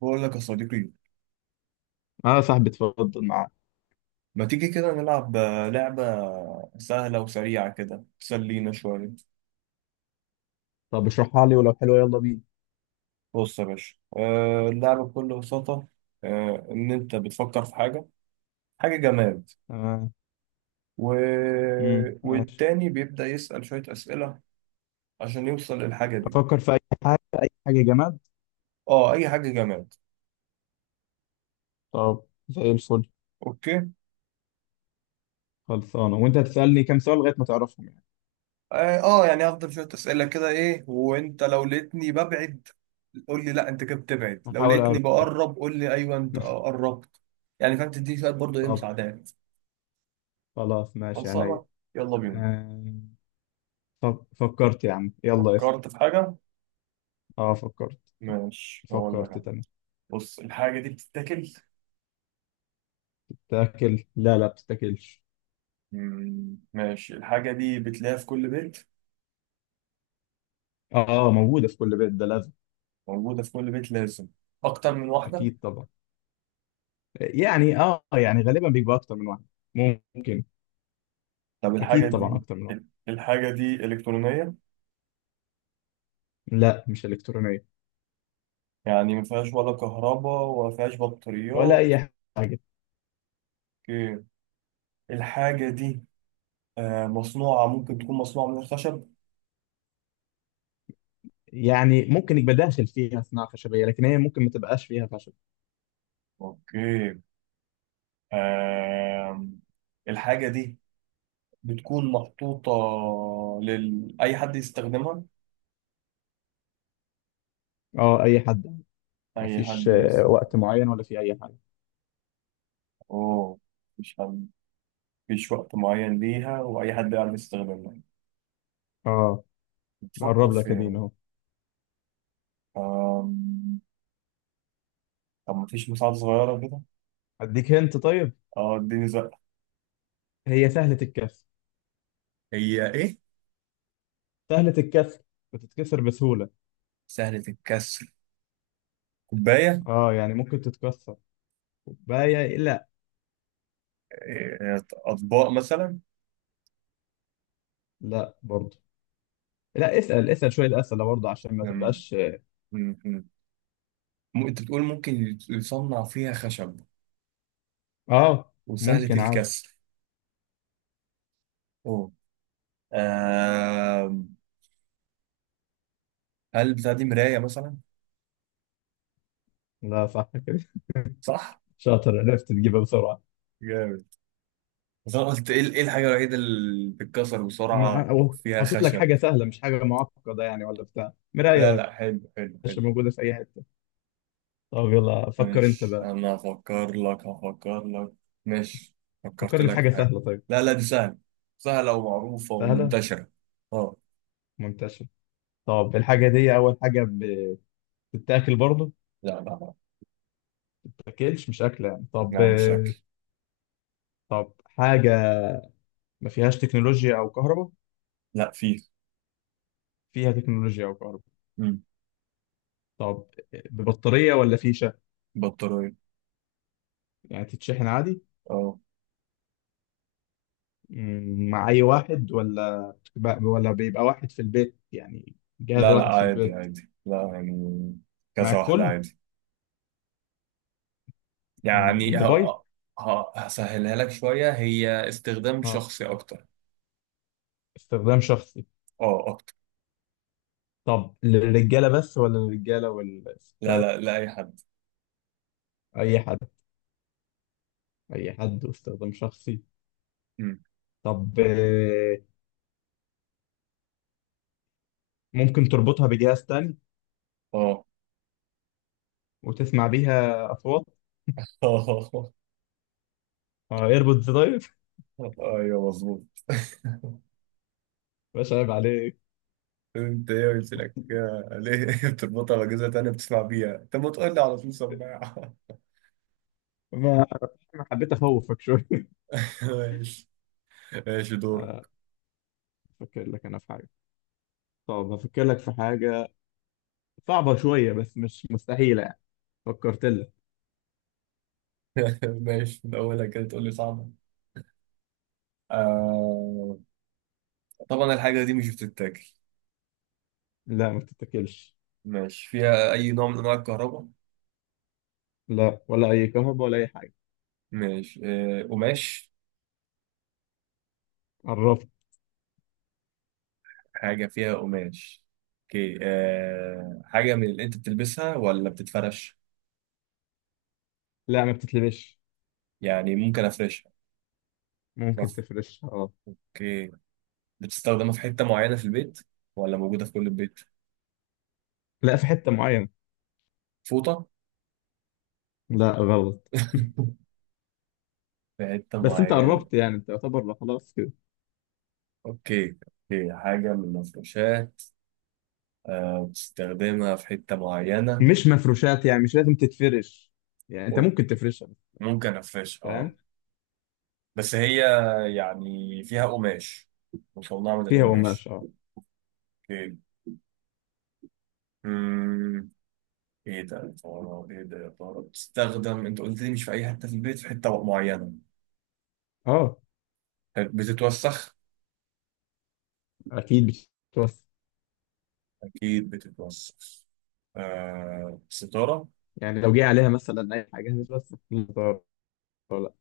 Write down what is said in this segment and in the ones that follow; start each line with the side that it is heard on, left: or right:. right: بقول لك يا صديقي،
left: اه يا صاحبي، اتفضل معاك.
right: ما تيجي كده نلعب لعبة سهلة وسريعة كده تسلينا شوية.
left: طب اشرحها لي، ولو حلوة يلا بينا.
right: بص يا باشا، اللعبة بكل بساطة إن أنت بتفكر في حاجة، حاجة جماد.
left: تمام.
right: و...
left: ماشي.
right: والتاني بيبدأ يسأل شوية أسئلة عشان يوصل للحاجة دي.
left: افكر في اي حاجة، اي حاجة جماد.
right: اه، أي حاجة جماد.
left: طب زي الفل.
right: أوكي.
left: خلصانة. وانت هتسألني كام سؤال لغاية ما تعرفهم يعني؟
right: اه، يعني هفضل شوية أسئلة كده إيه، وأنت لو لقيتني ببعد قول لي لا أنت كده بتبعد، لو
left: هحاول
right: لقيتني
left: اعرف.
right: بقرب قول لي أيوه أنت قربت، يعني فاهم؟ تديني شوية برضه إيه
left: طب
right: مساعدات.
left: خلاص، ماشي، عينيا.
right: خلصانة. يلا بينا.
left: آه. طب فكرت يا عم، يلا اسأل.
right: فكرت في حاجة؟
left: اه فكرت.
right: ماشي هقول لك
left: فكرت
right: أنا.
left: تمام.
right: بص، الحاجة دي بتتاكل؟
left: تاكل؟ لا، لا، بتتاكلش.
right: مم، ماشي. الحاجة دي بتلاقيها في كل بيت.
left: اه، موجودة في كل بيت، ده لازم.
right: موجودة في كل بيت لازم أكتر من واحدة.
left: اكيد طبعا. يعني يعني غالبا بيبقى اكتر من واحد. ممكن.
right: طب الحاجة
left: اكيد
right: دي،
left: طبعا، اكتر من واحد.
right: الحاجة دي إلكترونية؟
left: لا مش الكترونية.
right: يعني ما فيهاش ولا كهرباء ولا فيهاش
left: ولا
right: بطاريات.
left: اي حاجه.
right: أوكي. الحاجة دي مصنوعة، ممكن تكون مصنوعة من الخشب.
left: يعني ممكن يبقى داخل فيها صناعه خشبيه، لكن هي ممكن ما تبقاش فيها خشب.
right: أوكي. آم، الحاجة دي بتكون محطوطة لل أي حد يستخدمها.
left: اه اي حد.
right: أي
left: مفيش
right: حد يستخدمها.
left: وقت معين ولا في اي حاجه؟
right: أوه، مش حد، مفيش وقت معين ليها وأي حد يعرف يستخدمها.
left: اه
right: بتفكر
left: بقرب
right: في
left: لك، قديم
right: إيه؟
left: اهو.
right: آم، طب مفيش مساعدة صغيرة كده؟
left: اديك هنت طيب.
right: أه اديني زقة.
left: هي سهله الكسر.
right: هي إيه؟
left: سهله الكسر، بتتكسر بسهوله.
right: سهلة الكسر؟ كوباية.
left: اه يعني ممكن تتكسر. كوبايه؟ لا.
right: إيه، أطباق مثلا؟
left: لا برضه. لا، اسال شويه اسئله برضه عشان ما
right: أم،
left: تبقاش.
right: أم، أم. أنت بتقول ممكن يصنع فيها خشب
left: اه
right: وسهلة
left: ممكن عادي.
right: الكسر. أوه. آم، هل بتاع دي مراية مثلا؟
left: لا صح كده.
right: صح؟
left: شاطر، عرفت تجيبها بسرعه.
right: جامد. بس انا قلت ايه، إيه الحاجه الوحيده اللي بتتكسر
left: ما
right: بسرعه
left: أو
right: فيها
left: حاطط لك
right: خشب؟
left: حاجة سهلة، مش حاجة معقدة يعني، ولا بتاع مراية
right: لا
left: يا
right: لا، حلو حلو
left: باشا،
right: حلو.
left: موجودة في أي حتة. طب يلا فكر أنت
right: ماشي،
left: بقى.
right: انا هفكر لك، هفكر لك. ماشي. فكرت
left: فكر لي في
right: لك في
left: حاجة
right: حاجه.
left: سهلة طيب.
right: لا لا، دي سهله، سهله ومعروفه
left: سهلة
right: ومنتشره. اه.
left: منتشرة. طب الحاجة دي أول حاجة بتتاكل برضه؟ ما
right: لا لا لا.
left: بتتاكلش، مش أكلة يعني. طب.
right: لا، مش اكل.
left: طب حاجة ما فيهاش تكنولوجيا أو كهرباء؟
right: لا، فيه.
left: فيها تكنولوجيا أو كهرباء.
right: مم.
left: طب ببطارية ولا فيشة؟
right: بطاريه.
left: يعني تتشحن عادي.
right: اه.
left: مع أي واحد ولا بيبقى واحد في البيت، يعني جهاز
right: لا لا،
left: واحد في
right: عادي
left: البيت؟
right: عادي. لا يعني،
left: مع
right: كذا واحده
left: الكل؟
right: عادي. يعني
left: موبايل؟
right: هسهلها لك شويه، هي استخدام
left: اه
right: شخصي اكتر.
left: استخدام شخصي.
right: اه، اكتر.
left: طب للرجاله بس ولا للرجاله
right: لا
left: والستات؟
right: لا لا، اي حد.
left: اي حد. اي حد واستخدام شخصي. طب ممكن تربطها بجهاز تاني
right: اه.
left: وتسمع بيها اصوات؟ اه ايربودز طيب.
right: ايوه مظبوط.
left: مش عيب عليك!
right: انت ايه قلت لك ليه بتربطها باجهزه تانية بتسمع بيها، انت ما تقول لي على طول سماعه؟
left: ما ما حبيت اخوفك شويه.
right: ماشي. ماشي دورك.
left: افكر لك انا في حاجه. طب هفكر لك في حاجه، صعبه شويه بس مش مستحيله يعني. فكرت لك.
right: ماشي، من اولها كده تقول لي صعبه. آه... طبعا الحاجه دي مش بتتاكل.
left: لا، ما بتتاكلش.
right: ماشي. فيها اي نوع من انواع الكهرباء؟
left: لا، ولا اي كهرباء ولا اي حاجه.
right: ماشي. قماش.
left: قربت.
right: حاجه فيها قماش. اوكي. حاجه من اللي انت بتلبسها ولا بتتفرش؟
left: لا، ما بتتلبش.
right: يعني ممكن افرشها.
left: ممكن تفرشها اه.
right: اوكي. بتستخدمها في حتة معينة في البيت ولا موجودة في كل البيت؟
left: لا، في حتة معينة.
right: فوطة.
left: لا غلط.
right: في حتة
left: بس انت
right: معينة.
left: قربت يعني، انت يعتبر، لا خلاص كده.
right: اوكي. اوكي، حاجة من المفروشات بتستخدمها في حتة معينة.
left: مش مفروشات، يعني مش لازم تتفرش. يعني انت
right: أوكي.
left: ممكن تفرشها.
right: ممكن أفرش، اه.
left: فاهم.
right: بس هي يعني فيها قماش، مصنعة من
left: فيها قماش
right: القماش.
left: اه.
right: اوكي. أمم، ايه ده يا ترى، ايه ده يا ترى؟ بتستخدم، انت قلت لي مش في اي حتة في البيت، في حتة معينة.
left: اه.
right: حلو. بتتوسخ؟
left: اكيد بتتوسخ.
right: اكيد بتتوسخ. آه ستارة.
left: يعني لو جه عليها مثلا اي حاجة هتتوسخ، لا ضرر ولا-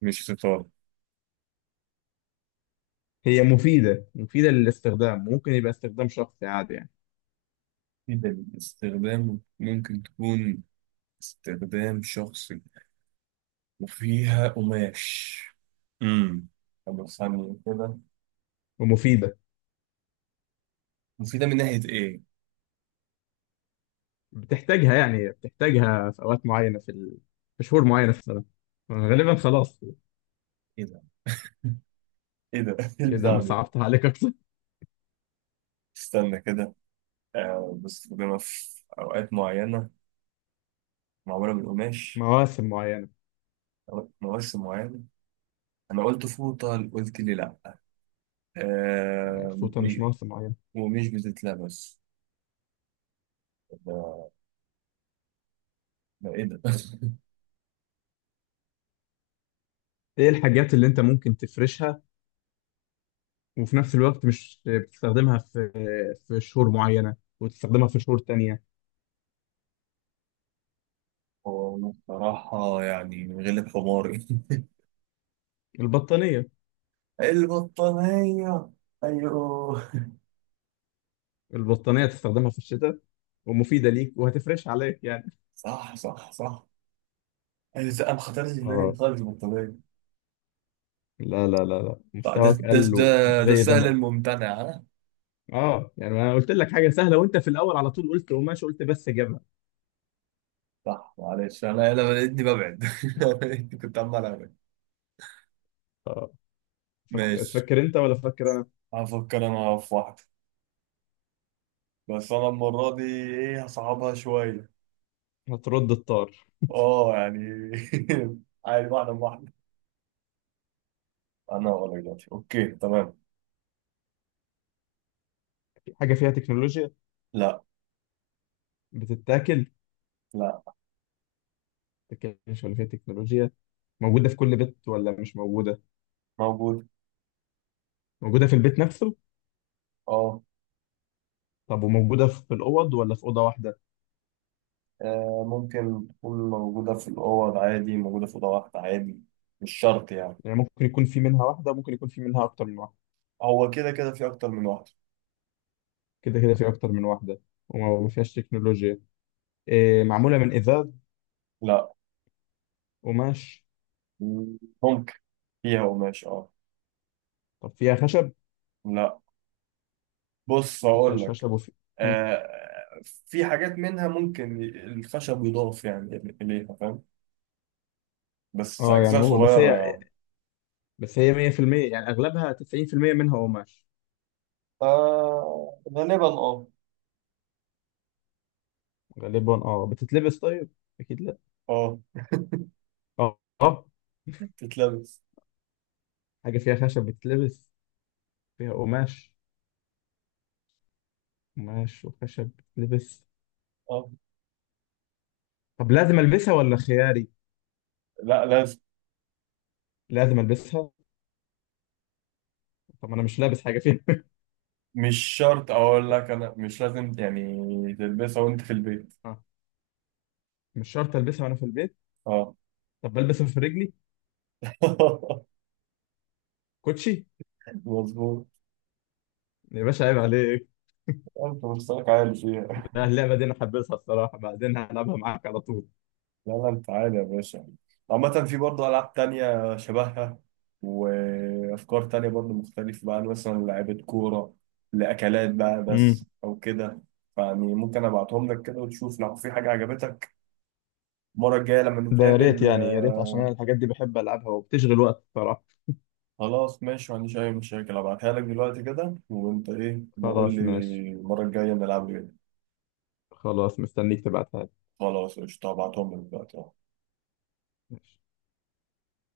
right: مش ستارة.
left: هي مفيدة للاستخدام، ممكن يبقى استخدام شخصي عادي يعني.
right: جدا استخدام، ممكن تكون استخدام شخصي وفيها قماش. امم طب استنى كده.
left: ومفيدة.
right: مفيدة من ناحية إيه؟
left: بتحتاجها في اوقات معينة في شهور معينة في السنة غالبا، خلاص.
right: إيه ده؟ إيه ده؟ إيه
left: اذا
right: البتاع
left: انا
right: دي؟
left: صعبتها عليك اكتر.
right: استنى كده. آه بستخدمها في أوقات معينة، معمولة من قماش.
left: مواسم معينة.
right: مواسم معينة. أنا قلت فوطة قلت لي لأ. آه
left: الفوطة مش
right: م-
left: مواسم معينة.
right: ومش بتتلبس. ده، ده إيه ده؟
left: ايه الحاجات اللي انت ممكن تفرشها وفي نفس الوقت مش بتستخدمها في شهور معينة وتستخدمها في شهور تانية؟
right: هو أنا بصراحة يعني غلب حماري.
left: البطانية.
right: البطانية. أيوه.
left: البطانية تستخدمها في الشتاء، ومفيدة ليك وهتفرش عليك يعني.
right: صح صح صح. أيوة لا، ما خطرش في بالي
left: اه.
right: خالص البطانية.
left: لا، لا، لا، لا،
right: صح، ده
left: مستواك
right: ده
left: قل
right: ده
left: ومش
right: ده
left: زي
right: السهل
left: زمان.
right: الممتنع ها.
left: اه يعني انا قلت لك حاجة سهلة، وانت في الاول على طول قلت قماش، قلت بس جبهة.
right: صح معلش، أنا لقيتني ببعد. كنت عمال أبعد. ماشي.
left: تفكر انت ولا فكر انا؟
right: هفكر أنا في واحدة. بس أنا المرة دي إيه هصعبها شوية.
left: هترد الطار.
right: أه يعني. عادي، واحدة بواحدة. أنا هقول لك دلوقتي. أوكي تمام.
left: حاجة فيها تكنولوجيا؟
right: لا.
left: بتتاكل؟
right: لا.
left: ما تتاكلش ولا فيها تكنولوجيا. موجودة في كل بيت ولا مش موجودة؟
right: موجود.
left: موجودة في البيت نفسه؟
right: أه،
left: طب وموجودة في الأوض ولا في أوضة واحدة؟
right: ممكن تكون موجودة في الأوض عادي، موجودة في أوضة واحدة عادي. مش شرط يعني.
left: يعني ممكن يكون في منها واحدة، ممكن يكون في منها أكتر من واحدة؟
right: هو كده كده في أكتر من واحدة.
left: كده كده في أكتر من واحدة. وما فيهاش تكنولوجيا. إيه، معمولة من إزاز؟
right: لا.
left: قماش؟
right: ممكن. فيها قماش، أه.
left: طب فيها خشب؟
right: لا. بص
left: ما
right: هقول
left: فيهاش
right: لك،
left: خشب وفي... مم.
right: آه في حاجات منها ممكن الخشب يضاف يعني إليها، فاهم؟ بس
left: اه يعني،
right: أجزاء
left: مو بس
right: صغيرة
left: هي.
right: يعني.
left: بس هي 100%، يعني أغلبها 90% منها قماش
right: آه غالبا أه.
left: غالبا. اه بتتلبس طيب؟ أكيد لا.
right: أه
left: اه، اه.
right: تتلبس
left: حاجة فيها خشب بتتلبس؟ فيها قماش. قماش وخشب بتتلبس؟
right: أه.
left: طب لازم ألبسها ولا خياري؟
right: لا، لازم.
left: لازم ألبسها. طب أنا مش لابس حاجة فيها.
right: مش شرط، أقول لك أنا مش لازم يعني تلبسها وأنت في البيت.
left: مش شرط البسها وانا في البيت.
right: أه
left: طب بلبسها في رجلي؟ كوتشي!
right: مظبوط.
left: يا باشا عيب عليك.
right: انت مستواك عالي فيها.
left: لا، اللعبه دي انا حابسها الصراحه، بعدين هلعبها معاك على طول.
right: لا لا، انت عالي يا باشا. عامة في برضه ألعاب تانية شبهها وأفكار تانية برضه مختلفة بقى، مثلا لعيبة كورة، لأكلات بقى بس
left: امم.
right: أو كده. فيعني ممكن أبعتهم لك كده وتشوف لو في حاجة عجبتك المرة الجاية لما
left: ده يا ريت
right: نتقابل.
left: يعني، يا ريت، عشان انا الحاجات دي بحب العبها وبتشغل وقت الصراحه.
right: خلاص ماشي، ما عنديش أي مشاكل. أبعتها لك دلوقتي كده وأنت إيه بقول لي
left: خلاص ماشي.
right: المرة الجاية نلعب إيه.
left: خلاص، مستنيك تبعتها لي.
right: خلاص قشطة، هبعتهم لك دلوقتي أهو.
left: ماشي.